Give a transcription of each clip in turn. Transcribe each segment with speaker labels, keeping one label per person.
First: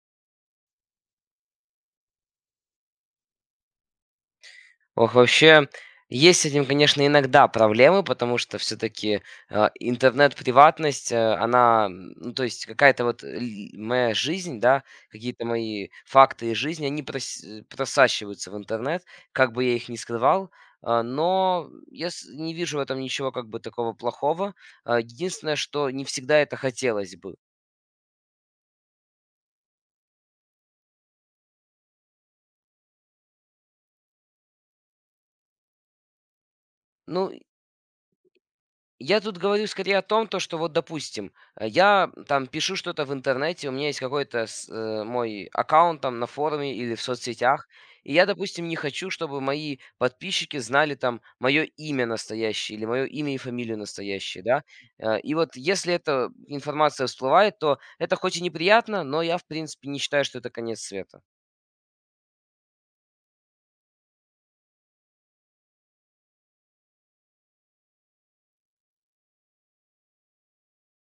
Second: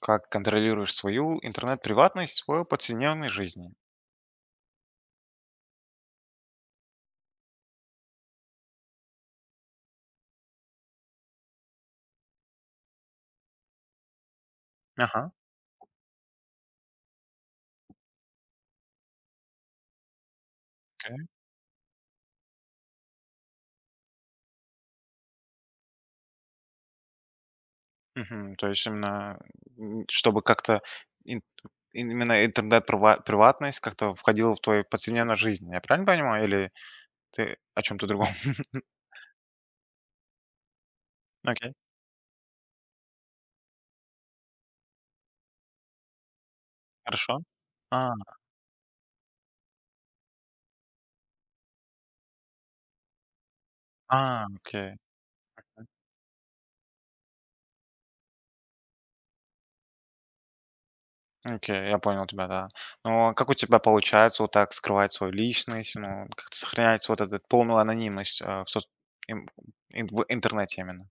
Speaker 1: Как контролируешь свою интернет-приватность в повседневной жизни?
Speaker 2: Ох, вообще, есть с этим, конечно, иногда проблемы, потому что все-таки интернет-приватность, она, ну, то есть какая-то вот моя жизнь, да,
Speaker 1: Ага,
Speaker 2: какие-то мои факты из жизни, они просачиваются в интернет, как бы я их ни скрывал,
Speaker 1: окей.
Speaker 2: но я не вижу в этом ничего как бы такого плохого. Единственное, что не всегда это хотелось бы.
Speaker 1: Мгм. То есть именно, чтобы как-то ин- именно интернет-приватность как-то входила в твою повседневную жизнь. Я правильно понимаю? Или
Speaker 2: Ну,
Speaker 1: ты о чем-то другом?
Speaker 2: я тут говорю скорее о том, то, что вот, допустим,
Speaker 1: Окей,
Speaker 2: я там пишу что-то в интернете, у меня есть какой-то мой аккаунт там на форуме или в
Speaker 1: хорошо.
Speaker 2: соцсетях,
Speaker 1: А,
Speaker 2: и я, допустим, не хочу, чтобы мои подписчики знали там мое имя настоящее или мое имя и фамилию настоящие, да.
Speaker 1: окей,
Speaker 2: И вот если эта информация всплывает, то это хоть и неприятно, но я, в принципе, не считаю, что это конец света.
Speaker 1: окей, я понял тебя, да. Но как у тебя получается вот так скрывать свою личность, ну, как-то сохранять вот эту полную анонимность а, в, соц- им- ин- в интернете именно?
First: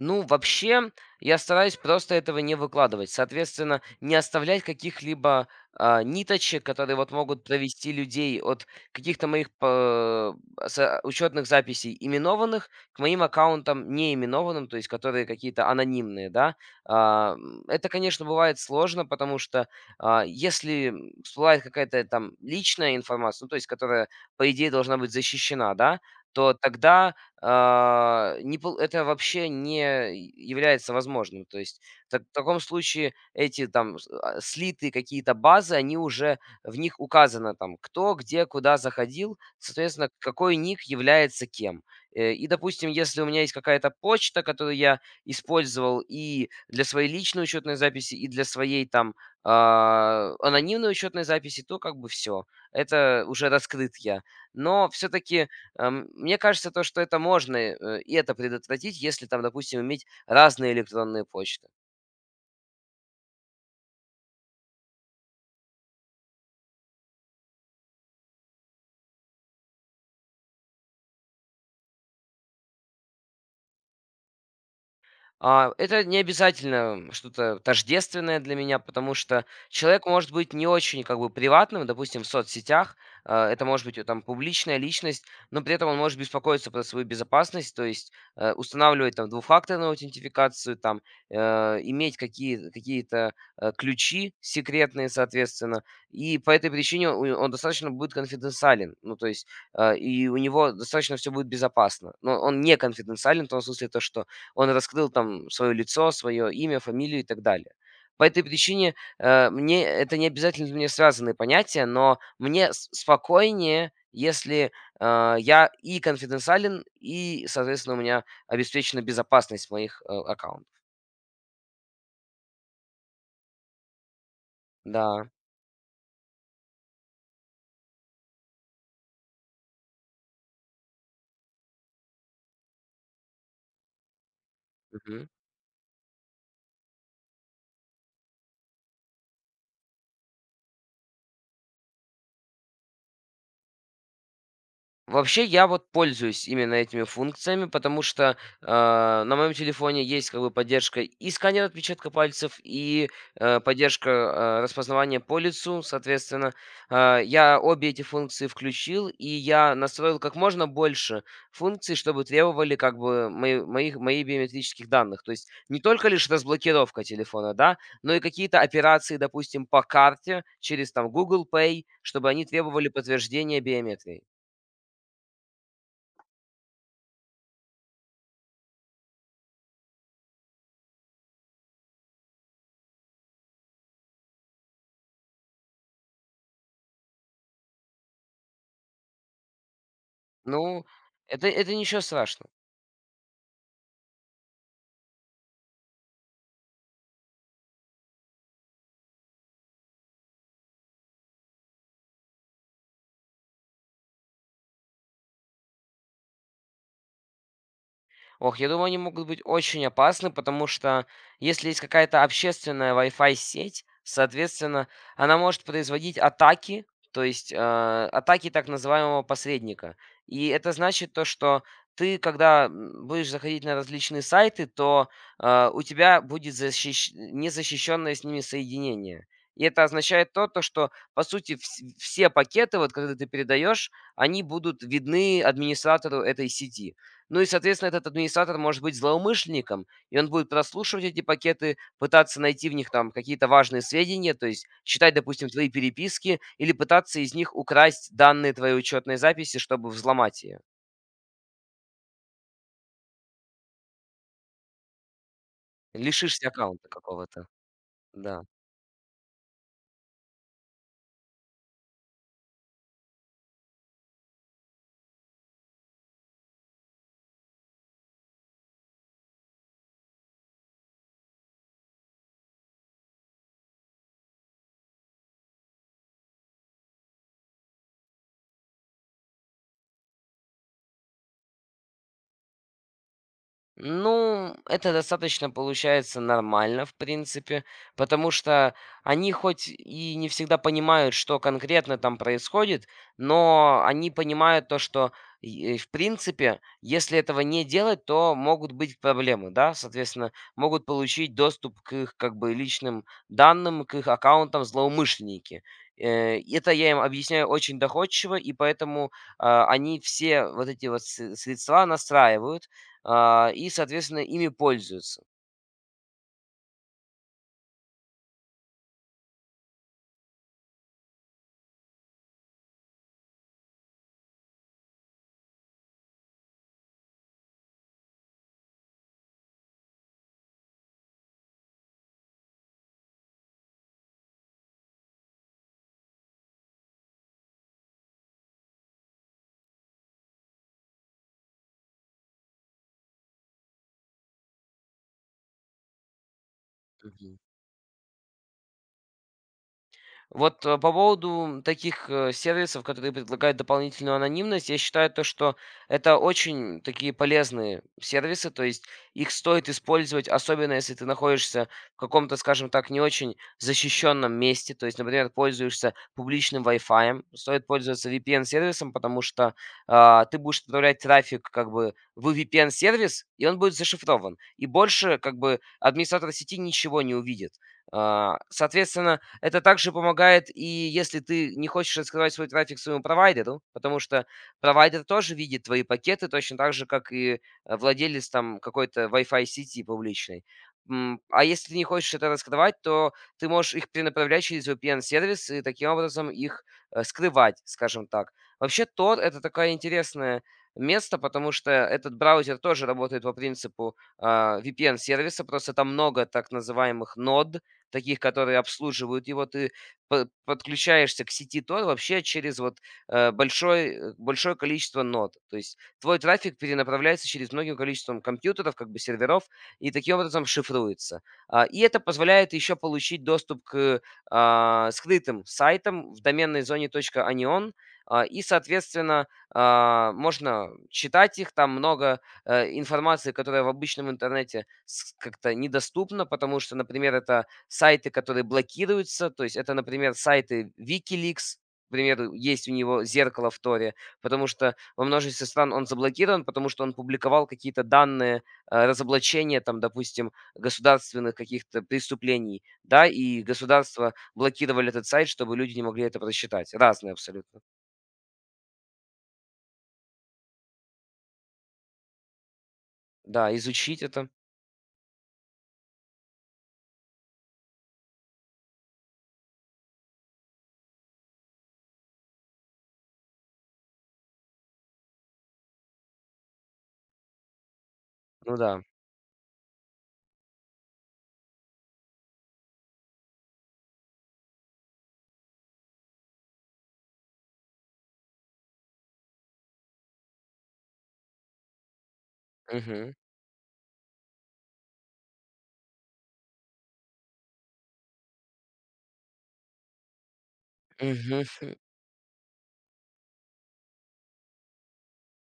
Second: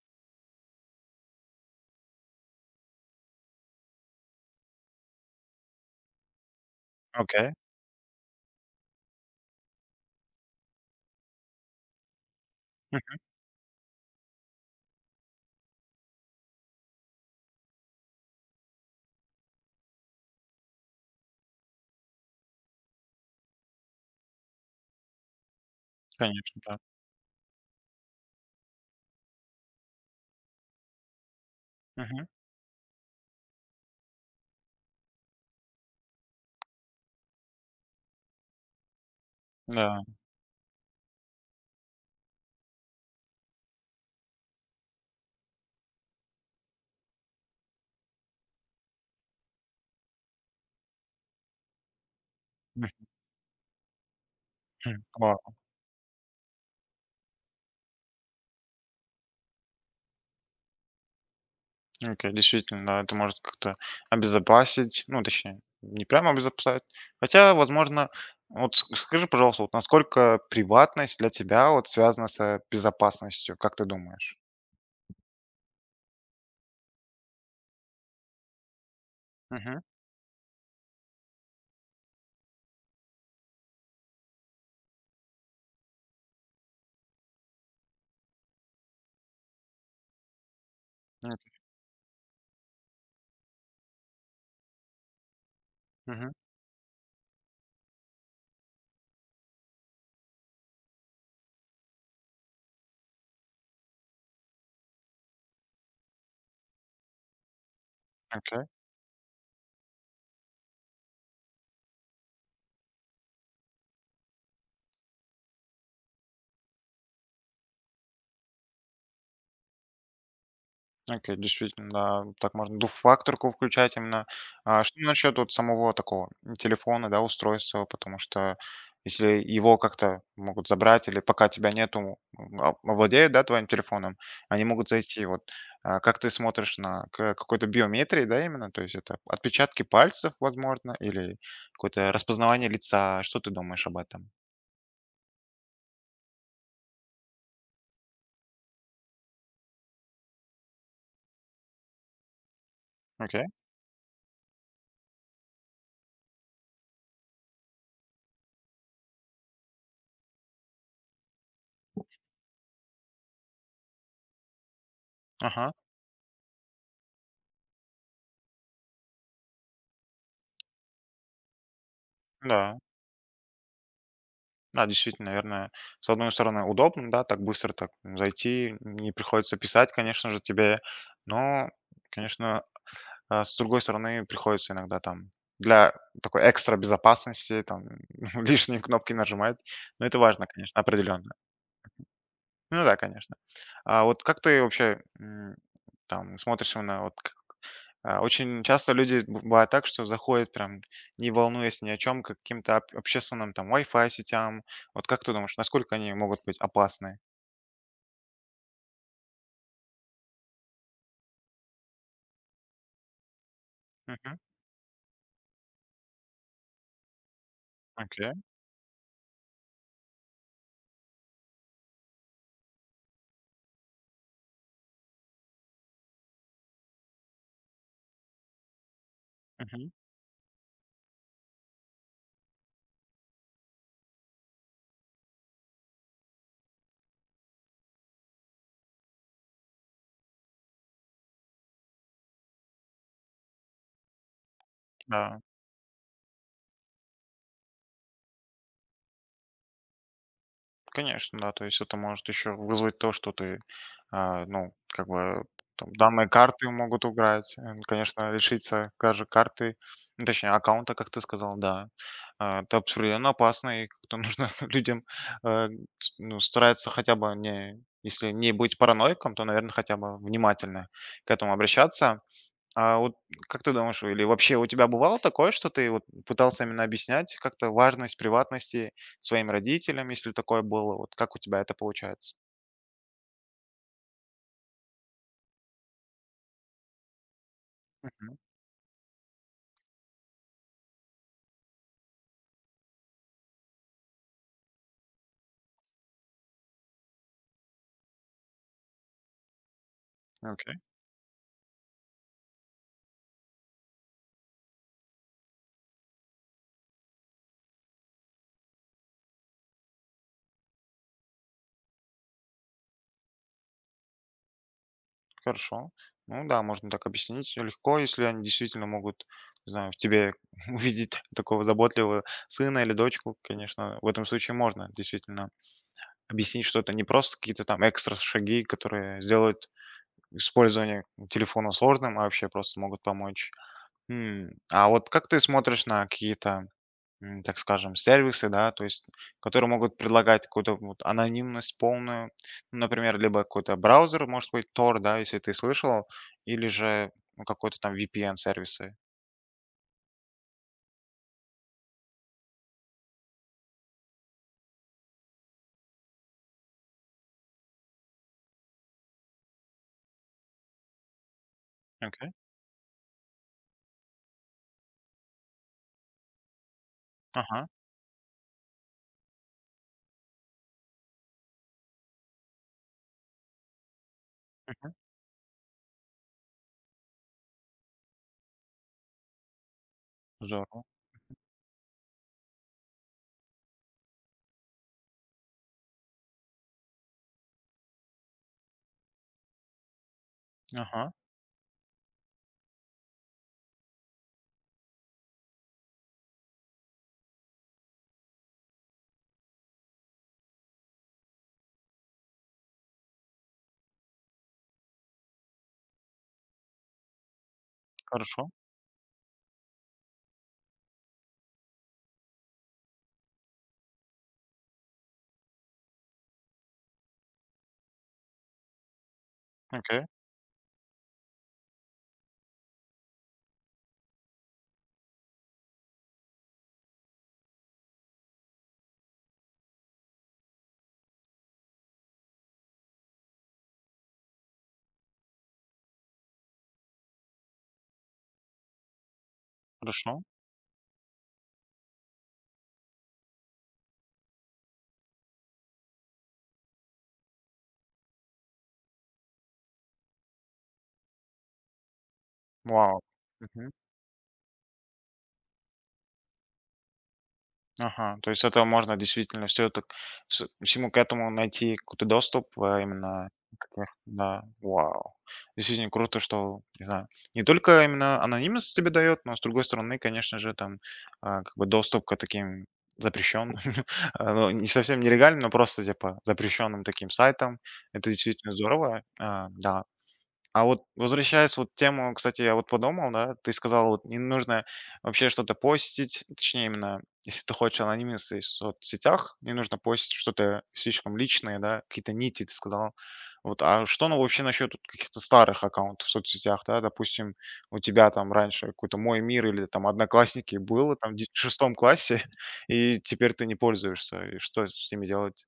Speaker 2: Ну, вообще, я стараюсь просто этого не выкладывать. Соответственно, не оставлять каких-либо ниточек, которые вот могут
Speaker 1: Окей.
Speaker 2: провести людей от каких-то моих учетных записей именованных к
Speaker 1: Мгм.
Speaker 2: моим аккаунтам неименованным, то есть которые какие-то анонимные, да. Это, конечно, бывает сложно, потому что если всплывает какая-то там личная информация, ну, то есть которая, по идее, должна быть защищена, да, то
Speaker 1: Конечно,
Speaker 2: тогда а, не пол это вообще не является возможным. То есть та в
Speaker 1: да.
Speaker 2: таком случае эти там слитые какие-то базы, они уже в них указано там, кто, где, куда заходил,
Speaker 1: Да,
Speaker 2: соответственно, какой ник является кем. И, допустим, если у меня есть какая-то почта, которую я использовал и для своей личной учетной записи, и для своей там, анонимной учетной записи, то как бы все,
Speaker 1: мгм.
Speaker 2: это уже раскрыт я. Но все-таки,
Speaker 1: Классно.
Speaker 2: Мне кажется, то, что это можно, и это предотвратить, если там, допустим, иметь разные электронные почты.
Speaker 1: Окей, действительно, да, это может как-то обезопасить, ну, точнее, не прямо обезопасить. Хотя, возможно, вот скажи, пожалуйста, вот насколько приватность для тебя вот связана с безопасностью, как ты думаешь?
Speaker 2: Это не обязательно что-то тождественное для меня, потому что
Speaker 1: Угу.
Speaker 2: человек может быть не очень как бы приватным, допустим, в соцсетях, это может быть там публичная личность, но при этом он может беспокоиться про свою безопасность, то есть устанавливать там двухфакторную аутентификацию, там э, иметь какие-то ключи секретные, соответственно, и по этой причине он достаточно будет конфиденциален, ну то есть и у него достаточно все будет безопасно, но он не конфиденциален в том смысле то, что он раскрыл там свое лицо, свое имя, фамилию и так далее. По этой
Speaker 1: Окей.
Speaker 2: причине, мне это не обязательно для меня связанные понятия, но мне с спокойнее, если, я и конфиденциален, и, соответственно, у меня обеспечена безопасность моих, аккаунтов.
Speaker 1: Окей, действительно, да, так можно двухфакторку включать именно. А что
Speaker 2: Да.
Speaker 1: насчет вот самого такого телефона, да, устройства? Потому что если его как-то могут забрать или пока тебя нету, овладеют, да, твоим телефоном, они могут зайти.
Speaker 2: Мгм.
Speaker 1: Вот как ты смотришь на какой-то биометрии, да, именно? То есть это отпечатки пальцев, возможно, или какое-то распознавание лица. Что ты думаешь об этом?
Speaker 2: Вообще, я вот пользуюсь именно этими функциями, потому что, э, на моем телефоне есть как бы поддержка и сканер отпечатка пальцев, и,
Speaker 1: Окей,
Speaker 2: поддержка, распознавания по лицу, соответственно. Я обе эти функции включил, и я настроил как можно больше функций, чтобы требовали как бы моих биометрических данных. То есть
Speaker 1: ага,
Speaker 2: не только лишь разблокировка телефона, да, но и какие-то операции, допустим, по карте через там Google Pay, чтобы они
Speaker 1: да.
Speaker 2: требовали подтверждения биометрии.
Speaker 1: Да, действительно, наверное, с одной стороны, удобно, да, так быстро так зайти, не приходится писать, конечно же, тебе, но, конечно, с другой стороны, приходится иногда там для такой экстра безопасности там лишние кнопки нажимать, но это важно, конечно,
Speaker 2: Ну,
Speaker 1: определенно.
Speaker 2: это ничего страшного.
Speaker 1: Ну да, конечно. А вот как ты вообще, там смотришь на очень часто люди б бывает так, что заходят прям, не волнуясь ни о чем к каким-то об общественным там Wi-Fi сетям. Вот как ты думаешь, насколько они могут быть опасны?
Speaker 2: Ох, я думаю, они могут быть очень опасны, потому что если есть какая-то общественная Wi-Fi сеть,
Speaker 1: Мгм.
Speaker 2: соответственно, она может производить атаки, то есть
Speaker 1: Окей.
Speaker 2: атаки так называемого посредника. И это значит то, что ты, когда будешь заходить на различные сайты, то у тебя будет незащищенное с ними соединение. И это
Speaker 1: Мгм.
Speaker 2: означает то, что, по сути, все пакеты, вот, когда ты передаешь, они будут видны администратору этой сети. Ну и, соответственно, этот администратор может быть злоумышленником, и он будет прослушивать эти пакеты, пытаться найти в них там какие-то важные сведения, то есть читать,
Speaker 1: Да.
Speaker 2: допустим, твои переписки или пытаться из них украсть данные твоей учетной записи, чтобы взломать ее.
Speaker 1: Конечно, да. То есть это может еще вызвать то, что ты, ну, как бы там данные
Speaker 2: Лишишься
Speaker 1: карты
Speaker 2: аккаунта
Speaker 1: могут
Speaker 2: какого-то.
Speaker 1: уграть. Конечно,
Speaker 2: Да.
Speaker 1: лишиться даже карты, ну, точнее аккаунта, как ты сказал, да. А, это абсолютно опасно, и как-то нужно людям э, ну, стараться хотя бы не, если не быть параноиком, то, наверное, хотя бы внимательно к этому обращаться. А вот как ты думаешь, или вообще у тебя бывало такое, что ты вот пытался именно объяснять как-то важность приватности своим родителям, если такое было? Вот как у тебя это получается?
Speaker 2: Ну, это достаточно получается нормально, в принципе, потому
Speaker 1: Мгм.
Speaker 2: что они хоть и не всегда понимают, что конкретно там происходит, но они понимают то, что, и в принципе, если этого не делать, то могут быть проблемы, да, соответственно,
Speaker 1: Окей,
Speaker 2: могут получить доступ к их как бы личным данным, к их аккаунтам злоумышленники. Это я им объясняю очень доходчиво, и поэтому они все вот эти вот средства настраивают, и, соответственно, ими пользуются.
Speaker 1: хорошо. Ну да, можно так объяснить легко, если они действительно могут, не знаю, в тебе увидеть такого заботливого сына или дочку, конечно, в этом случае можно действительно объяснить, что это не просто какие-то там экстра шаги, которые сделают использование телефона сложным, а вообще просто могут помочь. А вот как ты смотришь на какие-то, так скажем, сервисы, да, то есть, которые могут предлагать какую-то вот анонимность полную, ну, например, либо какой-то браузер, может быть, Tor, да, если ты слышал, или же
Speaker 2: Мгм.
Speaker 1: ну, какой-то там VPN-сервисы.
Speaker 2: Вот по поводу таких сервисов, которые предлагают дополнительную анонимность, я считаю то, что это очень такие полезные сервисы, то есть их стоит использовать, особенно если ты находишься в
Speaker 1: Окей,
Speaker 2: каком-то, скажем так, не очень защищенном месте, то есть, например, пользуешься публичным Wi-Fi, стоит
Speaker 1: ага,
Speaker 2: пользоваться VPN-сервисом, потому что ты будешь отправлять трафик как бы в VPN-сервис, и он будет зашифрован, и
Speaker 1: мгм,
Speaker 2: больше как бы администратор сети ничего не увидит. Соответственно, это также помогает и
Speaker 1: здорово,
Speaker 2: если ты не хочешь раскрывать свой трафик своему провайдеру, потому что провайдер тоже видит твои пакеты точно так же, как и владелец там какой-то Wi-Fi сети публичной.
Speaker 1: ага,
Speaker 2: А если ты не хочешь это раскрывать, то ты можешь их перенаправлять через VPN-сервис и таким образом их скрывать, скажем так. Вообще Tor — это такое интересное место, потому что этот браузер тоже работает по принципу VPN-сервиса, просто там много так называемых нод, таких,
Speaker 1: хорошо,
Speaker 2: которые обслуживают его, ты подключаешься к сети Tor вообще через вот большое количество нод. То есть твой трафик перенаправляется через многим количеством компьютеров, как бы серверов, и
Speaker 1: окей,
Speaker 2: таким образом шифруется. И это позволяет еще получить доступ к скрытым сайтам в доменной зоне .anion, и, соответственно, можно читать их, там много информации, которая в обычном интернете как-то недоступна, потому что, например, это сайты, которые блокируются. То есть это,
Speaker 1: хорошо,
Speaker 2: например, сайты Wikileaks, к примеру, есть у него зеркало в Торе, потому что во множестве стран он заблокирован, потому что он публиковал какие-то данные разоблачения, там, допустим, государственных каких-то преступлений,
Speaker 1: вау.
Speaker 2: да, и государства блокировали этот сайт, чтобы люди не могли это просчитать. Разные абсолютно.
Speaker 1: Ага, то есть это можно действительно все это с всему к этому найти какой-то доступ, именно
Speaker 2: Да,
Speaker 1: таких,
Speaker 2: изучить это.
Speaker 1: да, вау. Действительно круто, что, не знаю, не только именно анонимность тебе дает, но с другой стороны, конечно же, там, как бы доступ к таким запрещенным, ну, не совсем нелегальным, но просто типа запрещенным таким сайтам. Это действительно
Speaker 2: Ну да.
Speaker 1: здорово, да. А вот возвращаясь вот в тему, кстати, я вот подумал, да, ты сказал, вот не нужно вообще что-то постить, точнее именно, если ты хочешь анонимности в соцсетях, не нужно постить что-то слишком личное, да, какие-то нити, ты сказал.
Speaker 2: Мгм.
Speaker 1: Вот, а что, ну, вообще насчет вот каких-то старых аккаунтов в соцсетях, да, допустим, у тебя там раньше какой-то «Мой мир» или там «Одноклассники» было там в
Speaker 2: Мгм.
Speaker 1: шестом классе, и теперь ты не пользуешься, и что с ними делать?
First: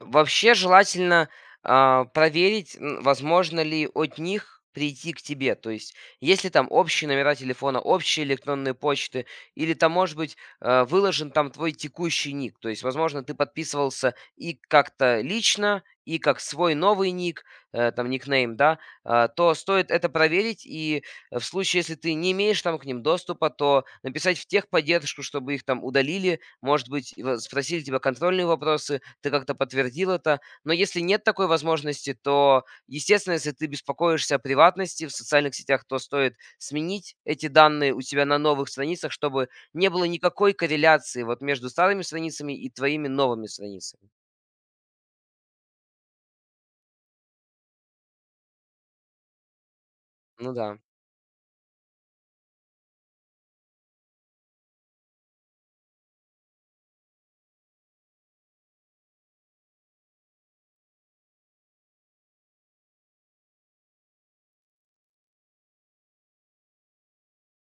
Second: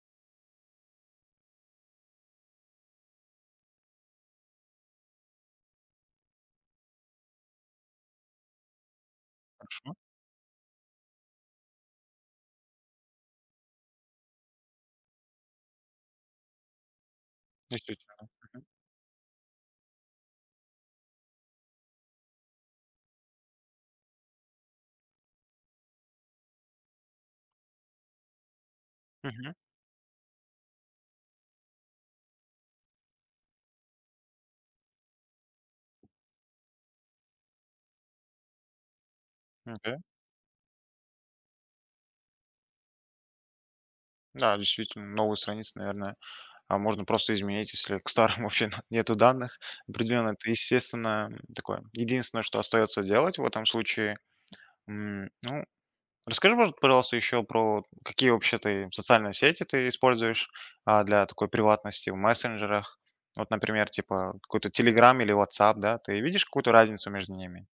Speaker 2: Вообще желательно, проверить, возможно ли от них прийти к тебе. То есть, если там общие номера телефона, общие электронные почты, или
Speaker 1: Хорошо,
Speaker 2: там, может быть, выложен там твой текущий ник. То есть, возможно, ты подписывался и как-то лично, и как свой новый ник, там
Speaker 1: действительно.
Speaker 2: никнейм,
Speaker 1: Мгм.
Speaker 2: да, то стоит это проверить. И в случае, если ты не имеешь там к ним доступа, то написать в техподдержку, чтобы их там удалили, может быть, и во спросили тебя контрольные вопросы, ты
Speaker 1: Мгм.
Speaker 2: как-то подтвердил это. Но если нет такой возможности, то, естественно, если ты беспокоишься о приватности в социальных сетях, то стоит сменить эти данные у себя на новых страницах, чтобы не
Speaker 1: Окей.
Speaker 2: было никакой корреляции вот между старыми страницами и твоими новыми страницами.
Speaker 1: Да, действительно, новые страницы, наверное. А можно просто изменить, если к старым вообще нету данных. Определенно, это
Speaker 2: Ну да.
Speaker 1: естественно такое. Единственное, что остается делать в этом случае. Ну, расскажи, пожалуйста, еще про какие вообще ты социальные сети ты используешь для такой приватности в мессенджерах. Вот, например, типа какой-то Telegram или WhatsApp, да? Ты видишь какую-то разницу между ними?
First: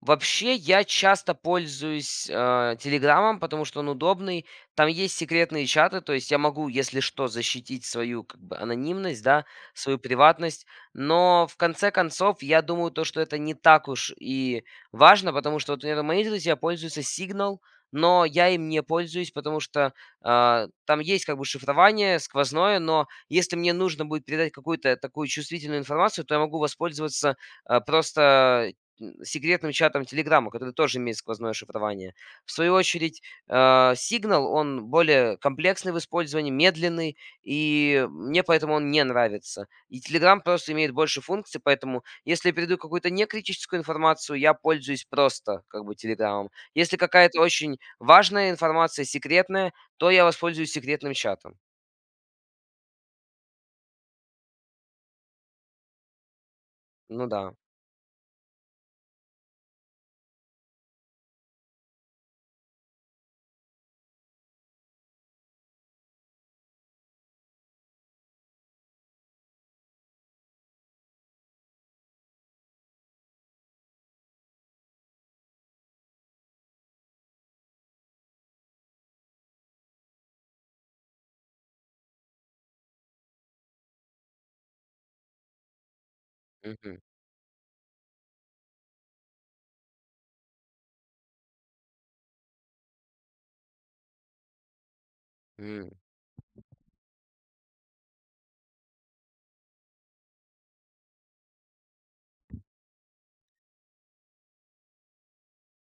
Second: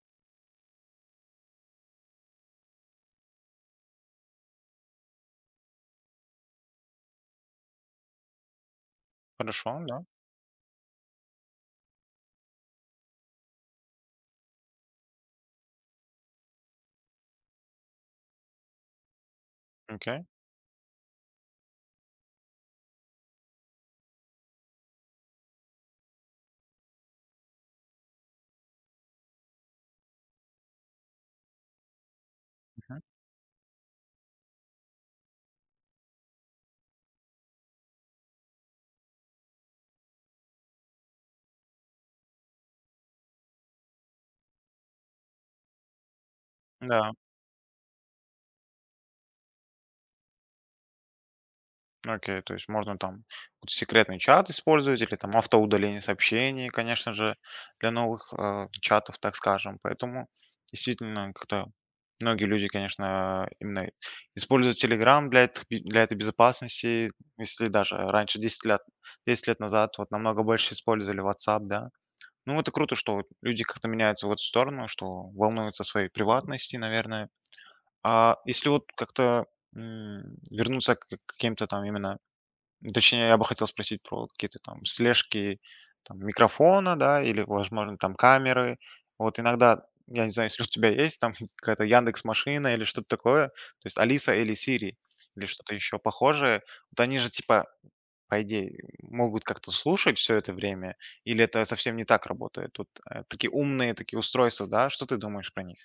Speaker 2: Вообще, я часто пользуюсь, "Телеграмом", потому что он удобный. Там есть секретные чаты, то есть я могу, если что, защитить свою как бы анонимность, да,
Speaker 1: Хорошо,
Speaker 2: свою
Speaker 1: да.
Speaker 2: приватность. Но в конце концов, я думаю, то, что это не так уж и важно, потому что, вот, например, мои друзья пользуются Signal, но я им не пользуюсь, потому что,
Speaker 1: Окей.
Speaker 2: там есть как бы шифрование сквозное, но если мне нужно будет передать какую-то такую чувствительную информацию, то я могу воспользоваться, а, просто секретным чатом "Телеграма", который тоже имеет сквозное шифрование. В свою очередь, Signal, он более комплексный в использовании, медленный, и мне поэтому он не нравится. И Telegram просто имеет больше функций, поэтому если я передаю какую-то некритическую информацию, я пользуюсь просто как бы "Телеграмом". Если
Speaker 1: Да.
Speaker 2: какая-то очень важная информация, секретная, то я воспользуюсь секретным чатом.
Speaker 1: Окей, то есть можно там вот секретный чат использовать или там автоудаление сообщений, конечно
Speaker 2: Ну
Speaker 1: же,
Speaker 2: да.
Speaker 1: для новых чатов, так скажем. Поэтому действительно как-то многие люди, конечно, именно используют Telegram для этой безопасности. Если даже раньше 10 лет назад вот намного больше использовали WhatsApp, да. Ну, это круто, что вот люди как-то меняются в эту сторону, что волнуются о своей приватности, наверное. А если вот как-то вернуться к каким-то там именно. Точнее, я бы хотел спросить про какие-то там слежки там, микрофона,
Speaker 2: Мгм.
Speaker 1: да, или, возможно, там камеры. Вот иногда, я не знаю, если у тебя есть там какая-то Яндекс машина или что-то такое, то есть Алиса или Сири или что-то
Speaker 2: М.
Speaker 1: еще похожее, вот они же типа по идее могут как-то слушать все это время, или это совсем не так работает? Тут такие умные такие устройства, да? Что ты думаешь про них?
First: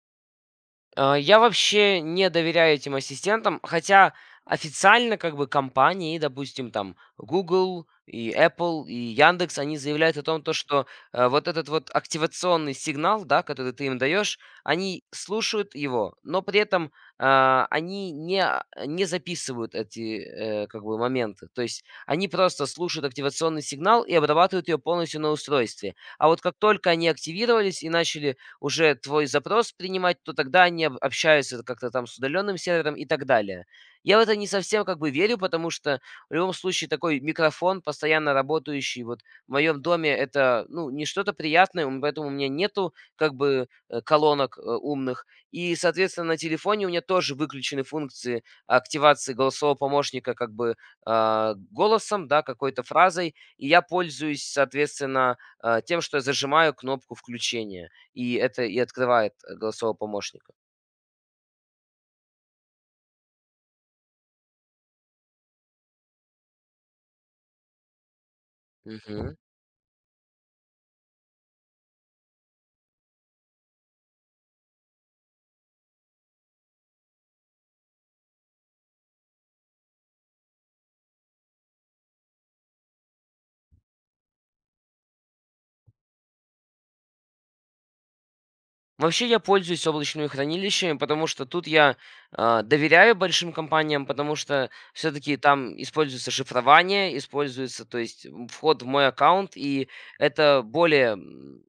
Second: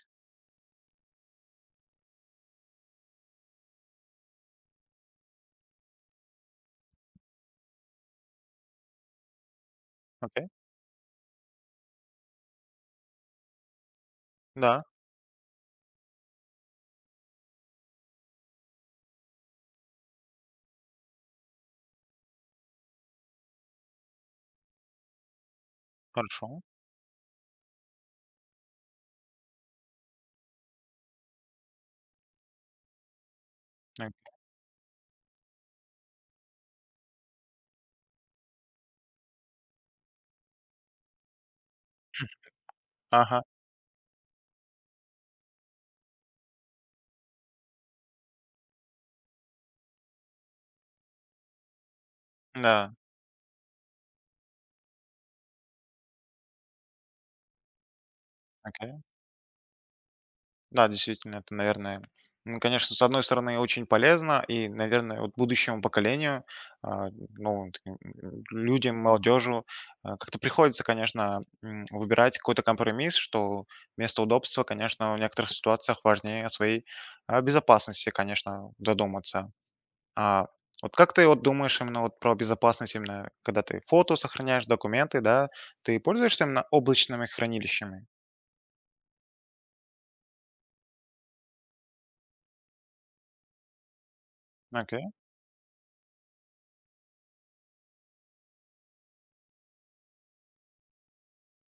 Speaker 2: Я вообще не доверяю этим ассистентам, хотя официально как бы компании, допустим, там Google и Apple и Яндекс, они заявляют о том,
Speaker 1: Окей,
Speaker 2: то, что вот этот вот активационный сигнал, да, который ты им даешь,
Speaker 1: да,
Speaker 2: они слушают его, но при этом они не записывают эти как бы моменты. То есть они просто слушают активационный сигнал и обрабатывают ее полностью на устройстве. А вот
Speaker 1: хорошо.
Speaker 2: как только они активировались и начали уже твой запрос принимать, то тогда они общаются как-то там с удаленным сервером и так далее.
Speaker 1: Э,
Speaker 2: Я в это не совсем как бы верю, потому что в любом случае такой микрофон, постоянно работающий вот в моем доме, это ну, не что-то приятное, поэтому у меня нету как
Speaker 1: Ага,
Speaker 2: бы колонок умных. И, соответственно, на телефоне у меня тоже выключены функции активации голосового помощника как бы голосом, да, какой-то
Speaker 1: да,
Speaker 2: фразой, и я пользуюсь, соответственно, тем, что я зажимаю кнопку включения. И это и открывает, голосового помощника.
Speaker 1: да, действительно, это, наверное, ну, конечно, с одной стороны, очень полезно, и, наверное, вот будущему поколению, а, ну, таким, людям,
Speaker 2: Мгм.
Speaker 1: молодежи, как-то приходится, конечно, выбирать какой-то компромисс, что вместо удобства, конечно, в некоторых ситуациях важнее о своей безопасности, конечно, задуматься. А вот как ты вот думаешь именно вот про безопасность, именно когда ты фото сохраняешь, документы, да, ты пользуешься именно облачными хранилищами?
Speaker 2: Вообще я пользуюсь облачными хранилищами, потому что тут я доверяю большим компаниям, потому что
Speaker 1: Окей,
Speaker 2: все-таки там используется шифрование, используется, то есть вход в мой аккаунт, и это более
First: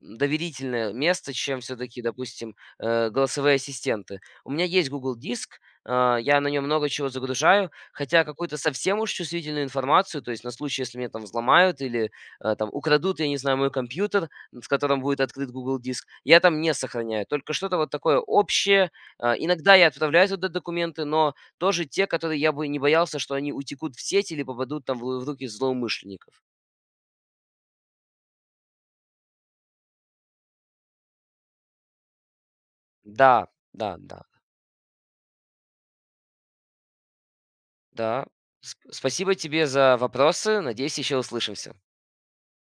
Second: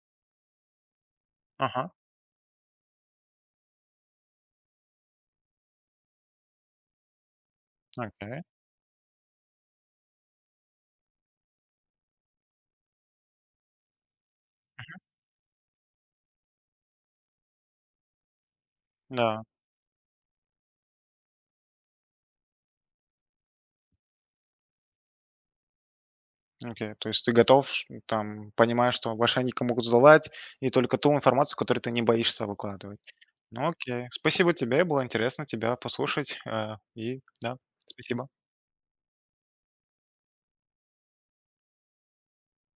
Speaker 2: доверительное место, чем
Speaker 1: ага,
Speaker 2: все-таки, допустим, голосовые ассистенты. У меня есть Google Диск, я на нем много чего загружаю, хотя
Speaker 1: окей,
Speaker 2: какую-то совсем уж чувствительную информацию, то есть на случай, если меня там взломают или там украдут, я не знаю, мой компьютер, с которым будет открыт Google Диск, я там не сохраняю. Только что-то вот такое общее.
Speaker 1: да.
Speaker 2: Иногда я отправляю туда документы, но тоже те, которые я бы не боялся, что они утекут в сеть или попадут там в в руки злоумышленников.
Speaker 1: Окей, то есть ты готов, там, понимаешь, что мошенники могут взломать, и только ту информацию, которую ты не боишься выкладывать.
Speaker 2: Да,
Speaker 1: Ну
Speaker 2: да,
Speaker 1: окей,
Speaker 2: да,
Speaker 1: спасибо тебе, было интересно тебя послушать, и да,
Speaker 2: да.
Speaker 1: спасибо.
Speaker 2: Спасибо тебе за вопросы. Надеюсь, еще услышимся.